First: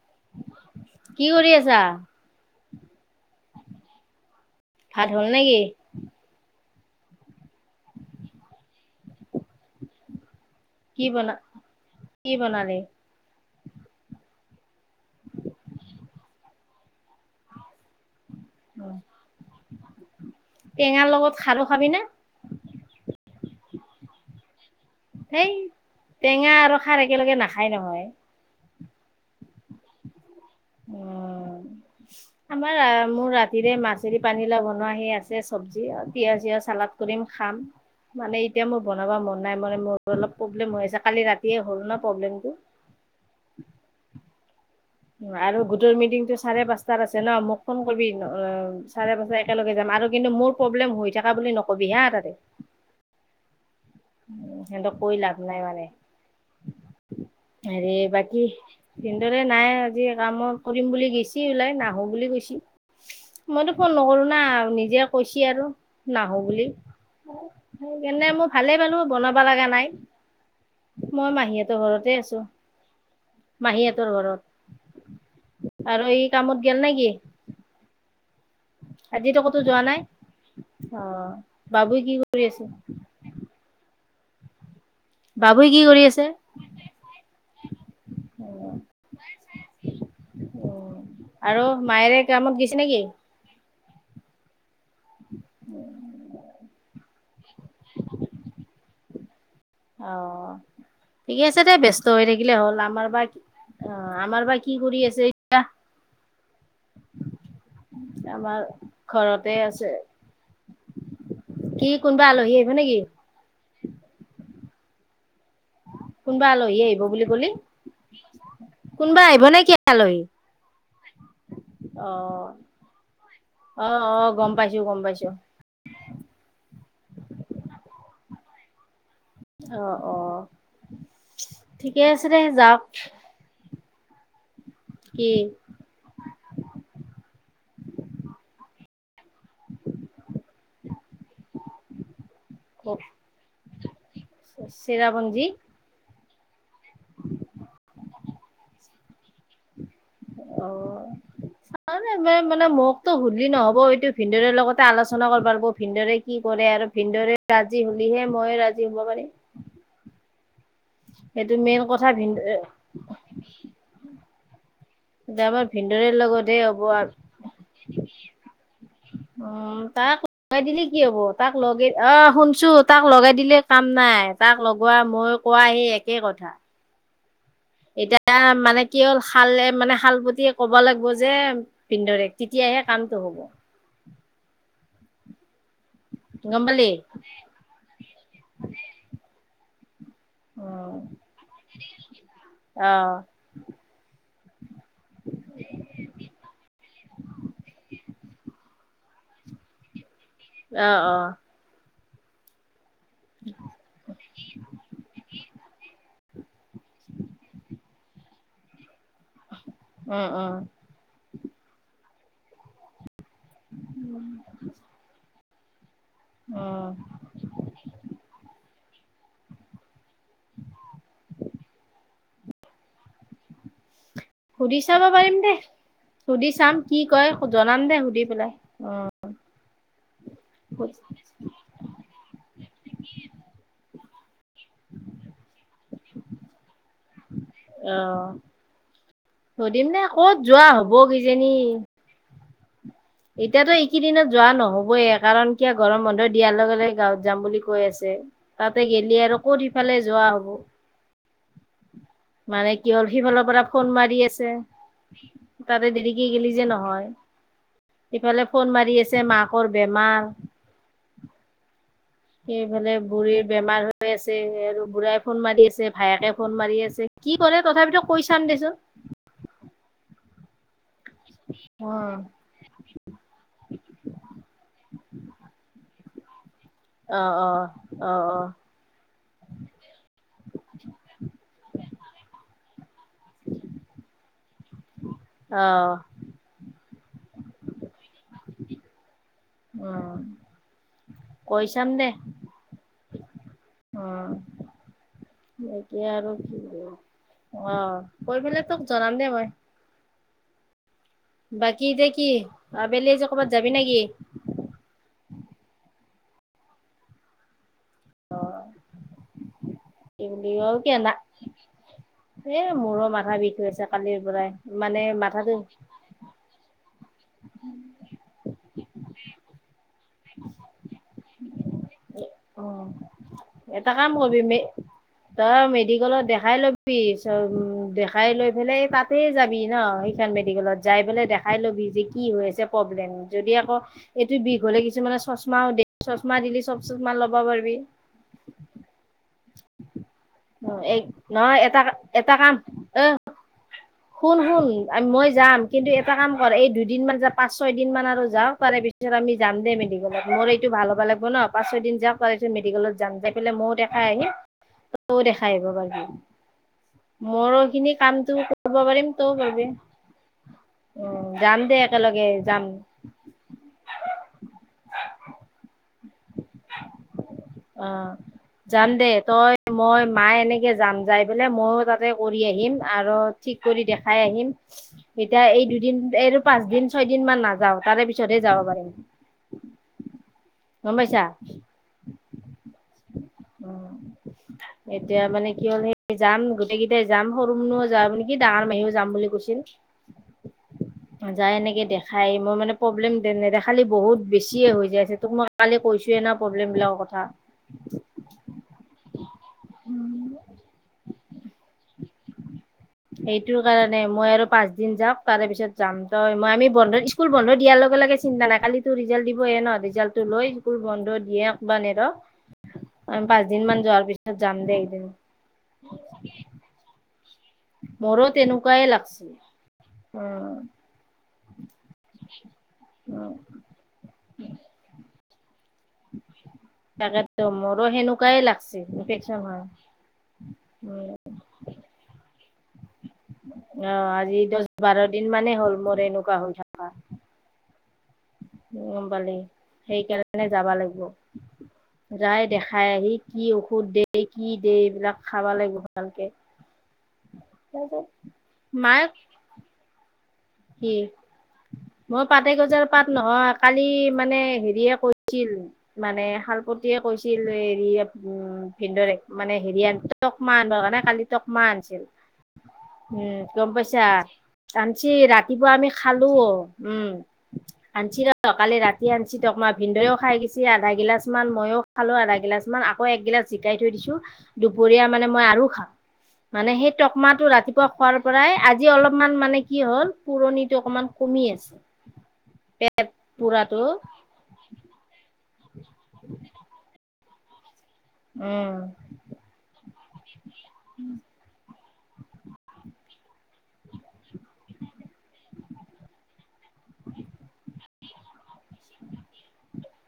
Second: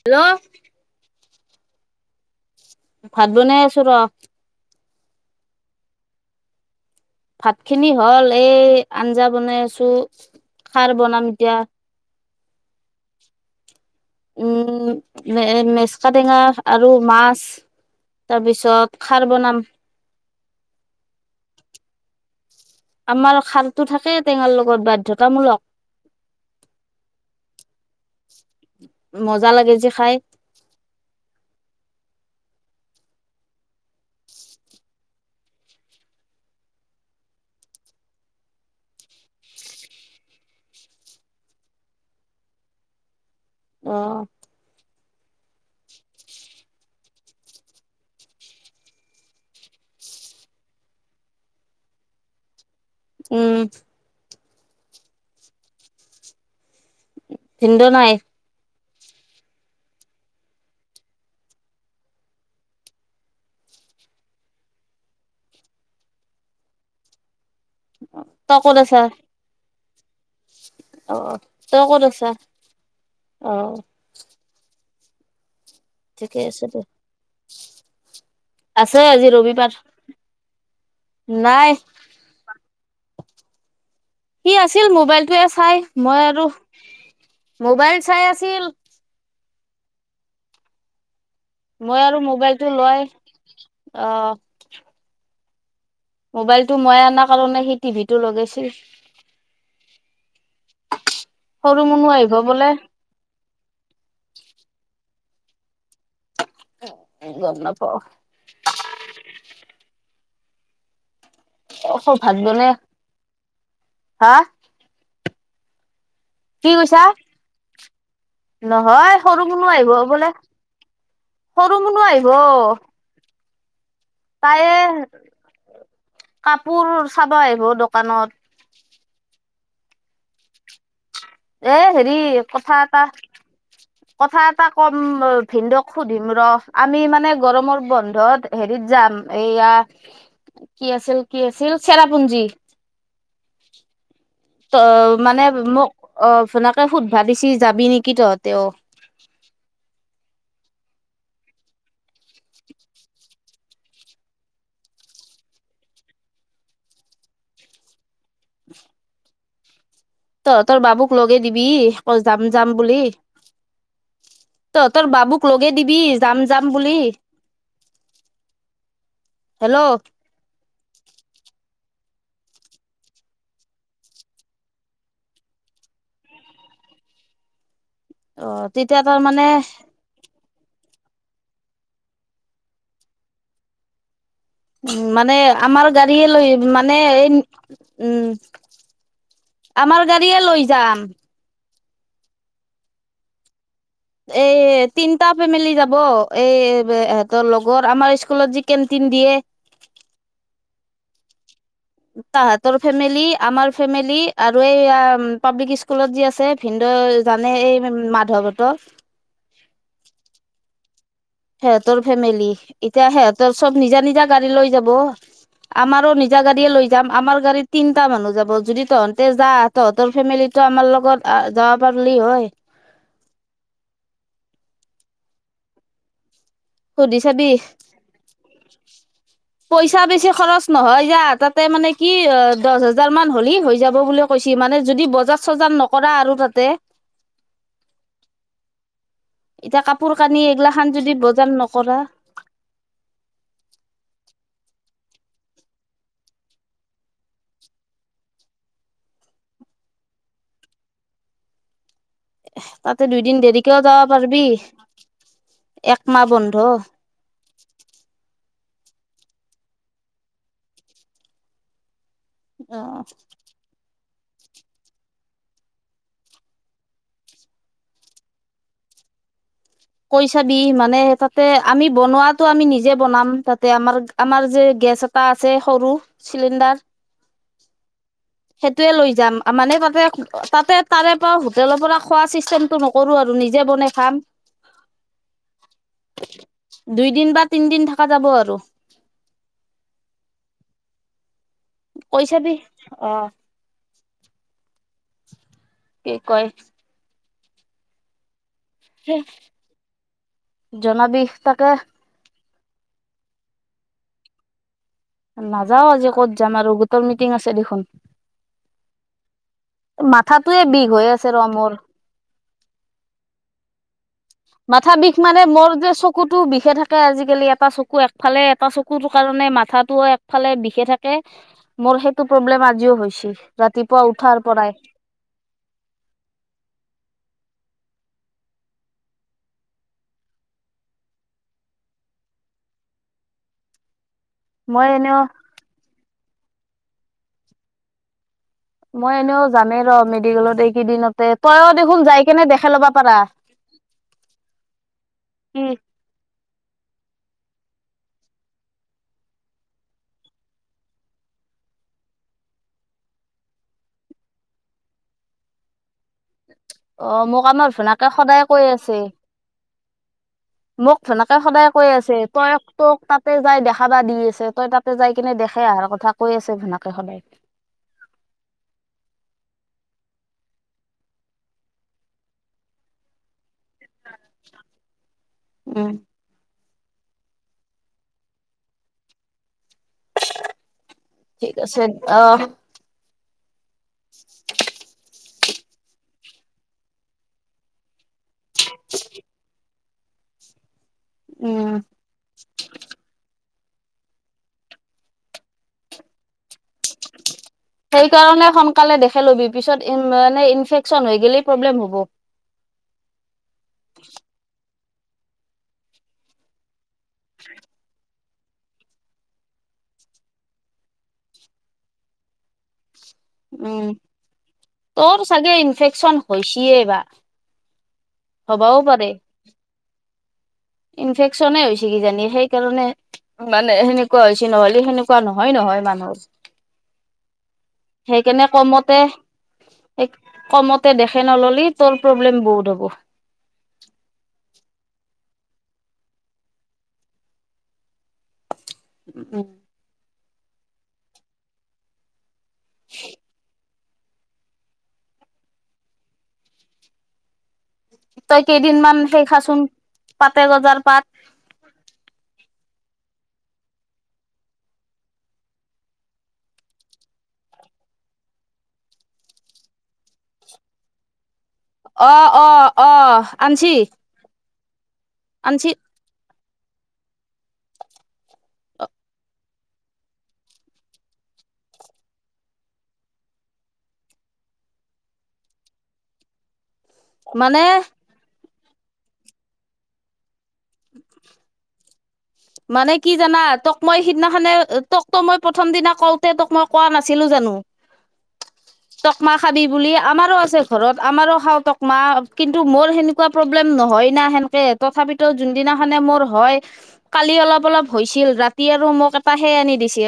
Hello কি কৰি আছা? ভাত বনাই আছো ৰ। ভাত হ'ল নেকি? ভাত খিনি হ'ল। এই আঞ্জা বনাই আছো খাৰ কি বনাম বনা এতিয়া। কি বনালি? উম এ মেচকা টেঙা আৰু মাছ। তাৰপিছত খাৰ বনাম। টেঙাৰ লগত খাৰু খাবি নে? আমাৰ খাৰটো থাকে টেঙাৰ লগত। সেই বাধ্যতামূলক টেঙা আৰু খাৰ একেলগে নাখায় নহয়। মজা লাগে যে খাই। ময় আমাৰ আ মোৰ ৰাতিৰে মাছেৰি পানী লাও বনোৱা সি আছে চব্জি। আ পিয়াজ-চিয়া চালাদ কৰিম খাম। মানে এতিয়া মোৰ বনাব মন নাই মানে, মোৰ অলপ প্ৰব্লেম হৈ আছে কালি ৰাতিয়ে হ'ল ন প্ৰব্লেমটো। [inaudible] অহ। আৰু গোটৰ মিটিংটো চাৰে পাঁচটাত আছে ন মোক ফোন কৰিবি অ চাৰে পাঁচে একেলগে যাম। আৰু কিন্তু মোৰ প্ৰব্লেম হৈ থাকা বুলি নকবি হা তাতে। উম। উ সিহঁতক কৈ লাভ নাই মানে ভিনদেউ হেৰি নাই বাকী ভিনদৰে নাই আজি কামত কৰিম বুলি গিছি ওলাই নাহো বুলি কৈছি। মইতো ফোন নকৰো না নিজে কৈছি আৰু নাহো বুলি। সেইকাৰনে মই তই ক'ত ভালে পালো আছা বনাব লগা নাই। অ মই মাহিহঁতৰ তই ক'ত ঘৰতে আছা আছো, অ মাহিহঁতৰ ঘৰত। আৰু এই ঠিকে কামত আছে দে গেল নেকি? আছে আজি আজিতো কতো ৰবিবাৰ যোৱা নাই। অ নাই বাবু কি কৰি আছে? সি আছ ছিল মোবাইলটোৱে বাবুই চাই। কি কৰি মই আছে? আৰু, মবাইল চাই আছিল। আৰু মায়েৰে কামত গিছি নেকি? অহ। [unintelligible] মোবাইলটো মই অনা কাৰণে সি টিভি টো লগাইছি। অ ঠিকে আছে দে সৰু ব্যস্ত মুনু হৈ আহিব থাকিলে বোলে হ'ল আমাৰ বা অ আমাৰ বা কি কৰি আছে এতিয়া। গম নাপাও। আমাৰ ঘৰতে আছে। কি অ কোনোবা ভাত আলহী আহিব বনাই নেকি? হা। কোনোবা কি আলহী কৈছা আহিব বুলি কলি? নহয় কোনোবা সৰু নে কোনো কি আহিব আলহী? বোলে। সৰু মনো আহিব। অ', অ', অ', গম তায়ে পাইছো গম পাইছো। কাপ। কাপোৰ চাব আহিব দোকানত। আহ অ। এ ঠিকে হেৰি আছে দে কথা যাওক এটা কথা এটা। কম কি ভিনদক সুধিম ৰ আমি মানে গৰমৰ বন্ধত হেৰিত যাম। এইয়া কি আছিল কি আছিল চেৰাপুঞ্জী। উম। ত মানে মোক। অ ভনাকে সুধ ভিছি যাবি নেকি তহঁতে অ অ মানে মতো ভুলি নহ'ব এইটো ভিনন্দৰে লগতে আলোচনা কৰিব লিব ভিনদৰে কি কৰে আৰু ভ ৰাজি হ'লহে মই ৰাজি হ'ব পাৰিম তোৰ বাবুক লগে সেইটো দিবি মেইন কথা অ ভিন যাম যাম বুলি তহ তোৰ বাবুক আমাৰ লগে দিবি ভিনদেউৰ যাম লগতহে যাম হ'ব বুলি আৰু হেল্ল' উম অ তাক লগাই দিলি কি হ'ব তাক লগে অ শুনছো তাক লগাই দিলে কাম নাই তাক লগোৱা মই কোৱা সি একে কথা এতিয়া মানে কি তেতিয়া হ'ল তাৰ মানে শাল মানে শাল ব ক'ব লাগিব যে পিন্ধৰে তেতিয়াহে কামটো হ'ব উম মানে আমাৰ গাড়ীয়ে লৈ গম পালি মানে এই উম আমাৰ গাৰিয়ে লৈ যাম আহ এই তিনটা ফেমিলি যাব এইহতৰ লগৰ আমাৰ স্কুলত যি কেট তে দিয়ে আহ আহ তাহৰ ফেমিলি আমাৰ ফেমিলি আৰু এই পাব্লিক স্কুলত য ভিন্দ জানে এই মাধৱত অ অ সিহঁতৰ ফেমিলি এতিয়া সিহঁতৰ চব নিজা নিজা গাড়ী লৈ যাব আমাৰো নিজা গাড়ীয়ে উম লৈ যাম আম গাড়ী তিনিটা মানুহ যাব যদি তহঁ ততে যা তহঁতৰ ফেমিলিটো আমাৰ লগত যাব পাৰলি হয় উৰি চাব পাৰিম দে সুধি চাম কি সুধি কয় চাবি জনাম দে সুধি পেলাই অ পইচা বেছি খৰচ নহয় যা তাতে মানে কি দহ হোজাৰ মান হ'লি হৈ যাব বুলি ক কৈছ মানে যদি বজাৰ চজাৰ নকৰা আৰু তাতে অ এতিয়া সুধিম দে কাপোৰ ক'ত কানি যোৱা হ'ব এইগিলাখান যদি বজাৰ কিজানি নকৰা এতিয়াতো এইকেইদিনত যোৱা নহবয়ে কাৰণ কিয় গৰম বন্ধ দিয়াৰ লগে লগে গাঁৱত যাম বুলি কৈ আছে তাতে গেলি আৰু কত সফালে যোৱা হব মানে কি তাতে হল দুইদিন সিফালৰ পৰা দেৰিকেও ফোন যাব মাৰি পাৰিবি আছে তাতে একমাহ দেৰিক গেলি বন্ধ যে নহয় ইফালে ফোন মাৰি আছে মাকৰ বেমাৰ অ সেইফালে বুঢ়ীৰ বেমাৰ হৈ আছে আৰু বুঢ়াই ফোন মাৰি আছে ভায়েকে ফোন মাৰি আছে কি কৰে তথাপিতো কৈ চাম দেচোন [unintelligible] কৈছাবি মানে তাতে আমি অ বনোৱাাতো আমি নিজে বনাম তাতে আমাৰ আমাৰ যে গেছ এটা আছে সৰু চিলিণ্ডাৰ অ অ অ অ সেইটোয়ে লৈ যাম মানে তাতে তাতে তাৰে পৰা হোটেলৰ পৰা খোৱা চিষ্টেমটো নকৰো আৰু নিজে যে বনাই খাম আহ দুইদিন বা তিনদিন থকা যাব আৰু অ কৈ চাম দে কৈ চাবি অ অ এাকে আৰু কি আহ কৈ পেলাই তোক জনাম দেই মই জনাবি তাকে বাকী এতিয়া কি আবেলি আহ যে কৰ'বাত যাবি নেকি নাযাও আজি ক'ত যাম আৰু গোটৰ মিটিং আছে দেখোন এই বুলি মাথাটোয়ে আৰু বিষ কে হৈ না আছে ৰ মোৰ এ মোৰো মাথা বিষ হৈছ মাথা বিষ মানে মোৰ যে চকুতো বিষে থাকে আজিকালি এটা চকু একফালে এটা চকু কুৰ কাৰণে মাথা একফালে বিষে থাকে মোৰ সেইটো অ প্ৰব্লেম আজিও হৈছে এটা ৰাতিপুৱা কাম কৰিবি উঠাৰ মে পৰাই তই মেডিকেলত দেখাই লবি চ উম দেখাই লৈ পেলাই তাতে যাবি ন সেইখন মেডিকেলত যাই পেলাই দেখাই লবি যে কি হয় প্ৰব্লেম যদি আকৌ এইটো বিষ হলে মই এনেও কিছুমানে চশমাও দ চশমা দিলি চ চশমা লব পাৰিবি মই এনেও জানেই ৰ মেডিকেলত অ এক এইকেইদিনতে নহয় তইো এটা দেখোন যাই এটা কেনে কাম দেখাই ল'বা পাৰা শুন শুন মই যাম কিন্তু এটা কাম কৰ এই দুদিন মমান য পাঁচ ছয় দিন মান আৰু যাওঁ তাৰে পিছত আমি যাম দেই মেডিকেলত মোৰ এইটো ভাল হ'ব লাগিব ন পাঁচ ছয় দিন যাওঁ প মেডিকেলত যাম যাইপেলাই ময় দেখাই আহিম তও দেখা আহিব পাৰবি অ মোক মোৰো আমাৰ খিনি ভোনাকে কামটো সদায় কৈ কৰিব আছে পাৰিম তোৰ বাবে মোক ধনাকে সদায় কৈ আছে একেলগে তই যাম তোক তাতে যাই দেখাাবা দি আছে তই তাতে যাই কিনে দেখ অহাৰ কথা কৈ আছে ভোনাকে সদায়। অ যাম দে তই মই মা এনেকে যাম যাই বোলে মইও তাতে কৰি আহিম আৰু ঠিক কৰি দেখাই আহিম এতিয়া এই উম। দুদিন আৰু পাঁচদিন ছয় দিন মান নাযাওঁ তাৰে পিছতেহ যাব পাৰিম গম পাইছা ঠিক আছে অ [inaudible] [inaudible] এতিয়া মানে কি হ'ল সেই যাম গোটেই কেইটাই যাম সৰু মনও যামে কি ডাঙৰ মাহীও যাম বুলি কৈছিল যায় উম এনেকে দেখাই মই মানে প্ৰব্লেম তেনেদ খালি বহুত বেছিয়ে হৈ যাই আছে তোক মই কালি কৈছো ন প্ৰব্লেম বিলাকৰ কথা সেইকাৰণে সোনকালে দেখে লবি পিছত মানে ইনফেকচন হৈ গই প্ৰব্লেম হ'ব সেইটো কাৰণে মই আৰু পাঁচ দিন যাম তাৰে পিছত যাম তই মই আমি বন্ধ স্কুল বন্ধ দিয়াৰ লগে লগে চিন্তা নাই কালি তু ৰিজাল্ট দিবহে ন ৰিজাল্টটো লৈ স্কুল বন্ধ দিয়ক বা নেদক আমি পাঁচদিন মান উম। যোৱাৰ পিছত যাম দে একদিন তোৰ চাগে ইনফেকচন হৈছিয়ে বা মোৰো হ'বাও তেনেকুৱাই পাৰে। লাগছে উ। নে হৈছে কি জানি সেইকাৰণে উম মানে সেনেকুৱা হৈছে নহ'লে সেনেকুৱা নহয় নহয়। মানস। তাকেতো মোৰো সেনেকুৱাই লাগিছে ইনফেকচন হয়। এক কমতে উম দেখে নললি তোৰ প্ৰব্লেম বহুত হ'ব। আহ আজি দছ বাৰ দিন মানেই হ'ল মোৰ এনেকুৱা হৈ থকা। গম পালি সেইকাৰণে যাবা লাগিব। যায় দেখাই আহি কি কুত দে কি দে এইবিলাক খাবা লাগিব ভালকে তাৰপিছত তই কেইদিনমান মাক সেই খাচোন পাতে গজাৰ পাত। পাতেগজাৰ পাত নহয় কালি মানে হেৰিয়ে কৈছিল মানে শালপতিয়ে কৈছিল হেৰি উম ভিন্দৰে মানে হেৰি আন টকমাহ আনিব কাৰণে কালি টকমা আনছিল অ অ অ উম গম আনছি পাইছা আনিছি ৰা আনছি ৰাতিপুৱা আমি খালো উম আঞ্চিৰা কালি ৰাতি আনিছি তক মই ভিনন্দদৈও খাই গিলাছ আধা গিলাচ মান ময়ো খালো আধা গিলাচ মান আকৌ এক গিলাচ জিকাই থৈ দিছো দুপৰীয়া মানে মই আৰু খাম, মানেই টকমাটো মানে ৰাতিপুৱা খোৱাৰ পৰাই আজি অলপমান মানে কি হ'ল পুৰণিটো অকমান কমি আছে মানে কি জানা তোক পুৰাটো মই সিদিনাখনে তোক তোক মই প্ৰথম দিনা কওঁতে তোক মই কোৱা না আছিলো জানো। উম। টকমা খাবি বুলি আমাৰো আছে ঘৰত আমাৰো খাওঁ টকমা কিন্তু মোৰ সেনেকুৱা প্ৰব্লেম নহয় না সেনেকে তথাপিতো যোন সদিনাখানে মোৰ হয় কালি অলপ অলপ হৈছিল ৰাতি আৰু মোক এটা সেই আনি দিছিল।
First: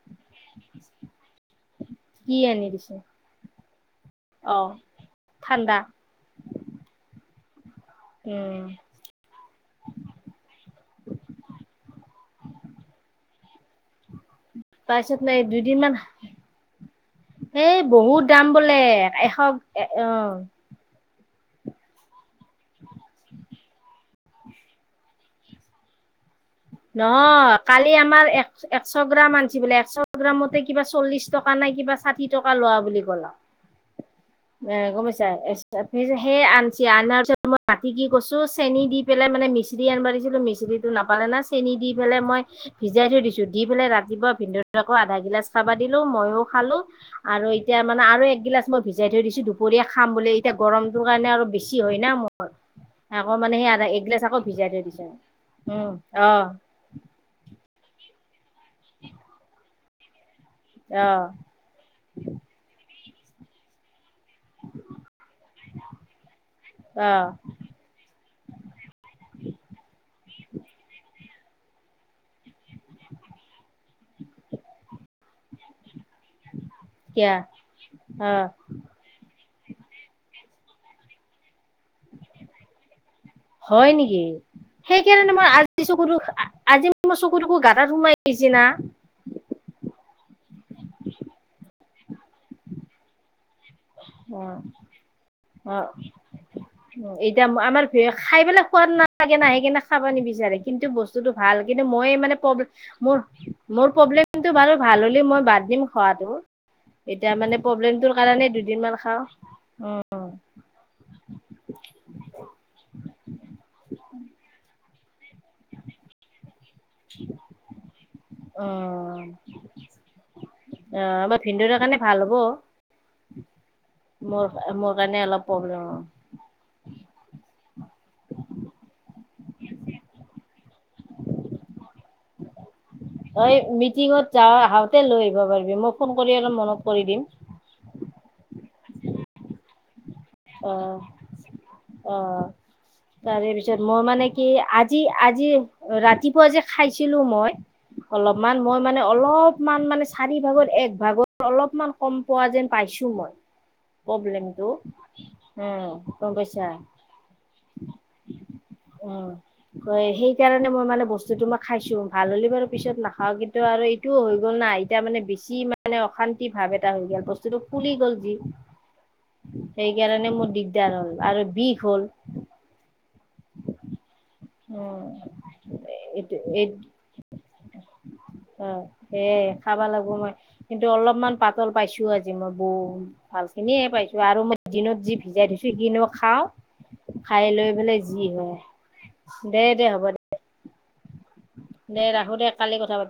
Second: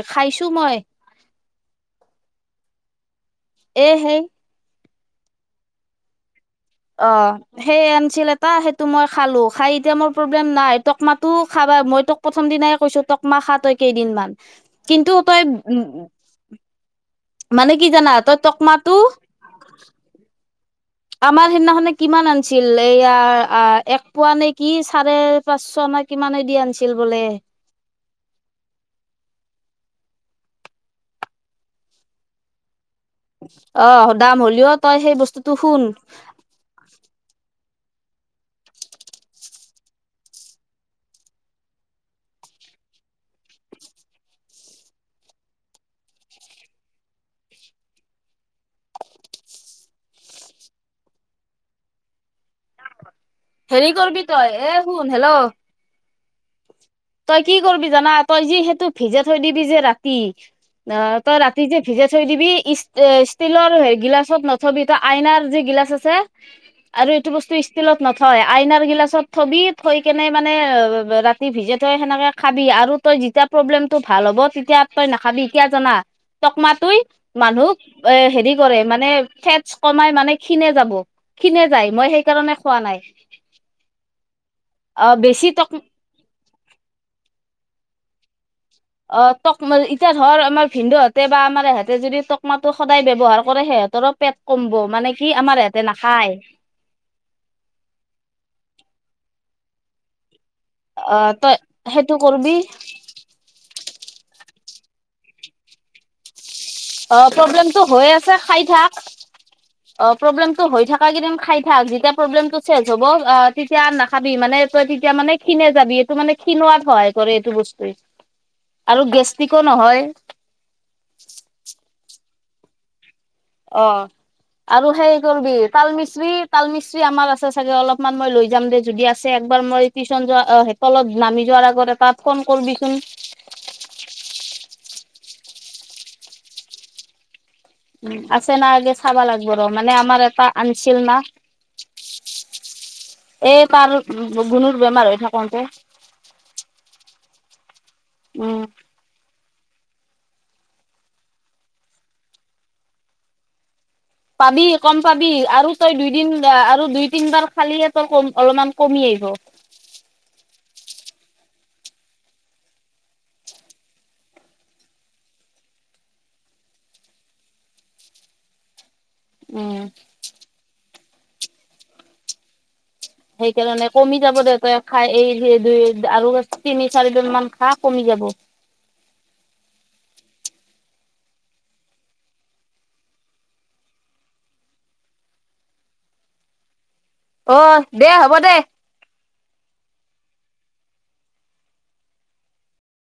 কি আনি দিছে? এহেই অ ঠাণ্ডা অ সেই এনচিল এটা উম সেইটো মই খালো খাই এতিয়া মোৰ প্ৰব্লেম নাই তোক মাতো খাবা মই তোক প্ৰথম কি নাই কৈছো তক মা খা তই কেইদিনমান কিন্তু তাৰপিছত নাই তই দুদিন উম মান এই বহুত দাম বোলে টকমাটো এশ এ অ আমাৰ সিদিনাখনে কিমান আনিছিল এইয়াৰ এক পোৱা নে কি চাৰে পাঁচশ নে কিমান। নহ কালি আমাৰ এক একশ গ্ৰাম আঞ্চ বোলে একশ। গ্ৰামতে কিবা চল্লিশ টকা নাই কিবা সাথী টকা লোৱা বুলি ক। অ দাম হ'লেও তই গম সেই পাইছা বস্তুটো শুন সেই আনছ আনাৰ পিছত। মই মাতি কি কছো চেনি দি পেলাই মানে মিচিৰি আনবাৰিছিলো মিচৰিটো নাপালে না। চেনি দি পেলাই মই ভিজাই থৈ দিছো দি পেলাই ৰাতিপুৱা ভিন্ধ আকৌ আধা গিলাচ চাবা দিলো মইো। খালো আৰু এতিয়া মানে আৰু একগিলাচ মই ভিজাই থৈ দিছো দুপৰীয়া খাম বুলিো এতিয়া গৰমটোৰ কাৰণে আৰু। বেছি হয় ন মোৰ আকৌ মানে সেই আধা হেৰি এগিলাচ কৰিবি আকৌ তই ভিজাই এ থৈ দিছ শুন হেল্ল' উম। অ। তই কি কৰিবি জানা তই যি সেইটো ভিজে থৈ দিবি যে ৰাতি। অ তই ৰাতি যে ভিজাই থৈ দিবি ষ্টীলৰ হেৰি গিলাচ। ছত নথবি ত আইনাৰ যি গিলাচ আছে। অ আৰু এইটো বস্তু ষ্টিলত নথয় আইনাৰ গিলাচত থবি থৈ কেনে মানে ৰা। ভিজে থই সেনেকে খাবি আৰু তই যেতিয়া প্ৰব্লেমতটো ভাল হ'ব তেতিয়া তই নাখাবি কিয় জানা। টকমাতই কিয়া মানুহ এ অ হেৰি কৰে মানে ফেটচ কমাই মানে। কিণে যাব কিণে যায় মই সেইকাৰণে খোৱা নাই। হয় নেকি অ সেইকাৰণে বেছি মই টক আজিছ আজি। মই চকু তকু গাাত সোমাই আহিছো। অ টকমা এতিয়া ধৰ আমাৰ ভিনদুহঁতে বা আমাৰ ইহতে যদি টকমাটো সদায় ব্যৱহাৰ কৰে সিহঁ। তৰ পেট অ কম্ব মানে কি আমাৰ ইিহতে নাখায়। উ এতিয়া আমাৰ খাই পেলাই খোৱাদ নাই। লাগে ন সেই কিনে খাবা নিবিচাৰে কিন্তু অ বস্তুতটো তই ভাল কিন্তু মই সেইটো মানে কৰবি প্ৰ্লেম মোৰ মোৰ। প্ৰব্লেমটো বাল ভাল হ'লে মই বাদ দিম খোৱাটো। অ এতিয়া মানে প্ৰব্লেমটো হৈ প্ৰব্লেমটোৰ আছে কাৰণে খাই দুদিন থাক মান খাওঁ। অ প্ৰব্লেমটো হৈ থাক কেইদিন খায় থাক যেতিয়া প্ৰব্লেমটো চেজ হব অ তেতিয়া না খাবি মানে তই তেতিয়া মানে খিনাই যাবি এইটো মানে খিনোৱাত সহায় কৰে এইটো বস্তুৱে, অ আৰু গেষ্টিকো নহয়। অ আমাৰ ভিনন্দৰা কাৰণে ভাল হ'ব। অ মোৰ আৰু মোৰ সেই কাৰণে অলপ কৰবি প্ৰব্লেম তাল মিচ্ৰী তাল মিচ্ৰী আমাৰ আছে চাগে অলপ মান মই লৈ যাম দে যদি আছে এবাৰ মই টিশচন যোৱা তলত নামি যোৱাৰ আগত এপাক অ মিটিংত যা অহা ত লৈ আহিব পাৰিবি মই ফোন কৰি অলপ মনত কৰি দিম। উ আছে না আগে চাবা লাগব ৰ, মানে আমাৰ এটা আনছিল না। অহ। এই তাৰেপিছত তাৰ মই মানে কি গুণুৰ আজি বেমাৰ হৈ আজি থাকোতে ৰাতিপুৱা যে খাইছিলো মই অলপমান উম মই মানে অলপ অলপমান মানে চাৰি ভাগত এক ভাগত অলপমান কম পোৱা যেন পাইছো মই পাবি প্ৰব্লেমটো। কম পাবি আৰু উম তই গম দুইদিন পাইছা আৰু দুই তিন বাৰ খালি তই অলপমান কমি আহিব। হয় সেই সেইকাৰণে মই মানে বস্তুটো মই খাইছো, ভাল হ'লে বাৰু পিছত নাখাওঁ কিন্তু আৰু এইটোও হৈ গ'ল না এতিয়া মানে বেছ ছি মানে অশান্তি ভাৱ এটা হৈ গেল বস্তুটো ফুলি গ'ল যি। উম। সেইকাৰণে মোৰ দিগদাৰ হ'ল আৰু বিষ হ'ল। সেইকাৰণে কমি যাব দে, তই উম খাই এই সেই দুই আৰু এইটো এই তিনি চাৰি দিন মান খা কমি যাব। অ এ খাবা লাগিব। কিন্তু অলপমান পাতল পাইছো আজি মই বহুত ভাল খিনিয়ে পাইছো আৰু মই দিনত যি ভিজাই থৈছোঁ সেইখিনি মই খাও। অ, দে হব দে। দে-দে হ'ব দে। দে ৰাখো দে কালি কথা পাতিম।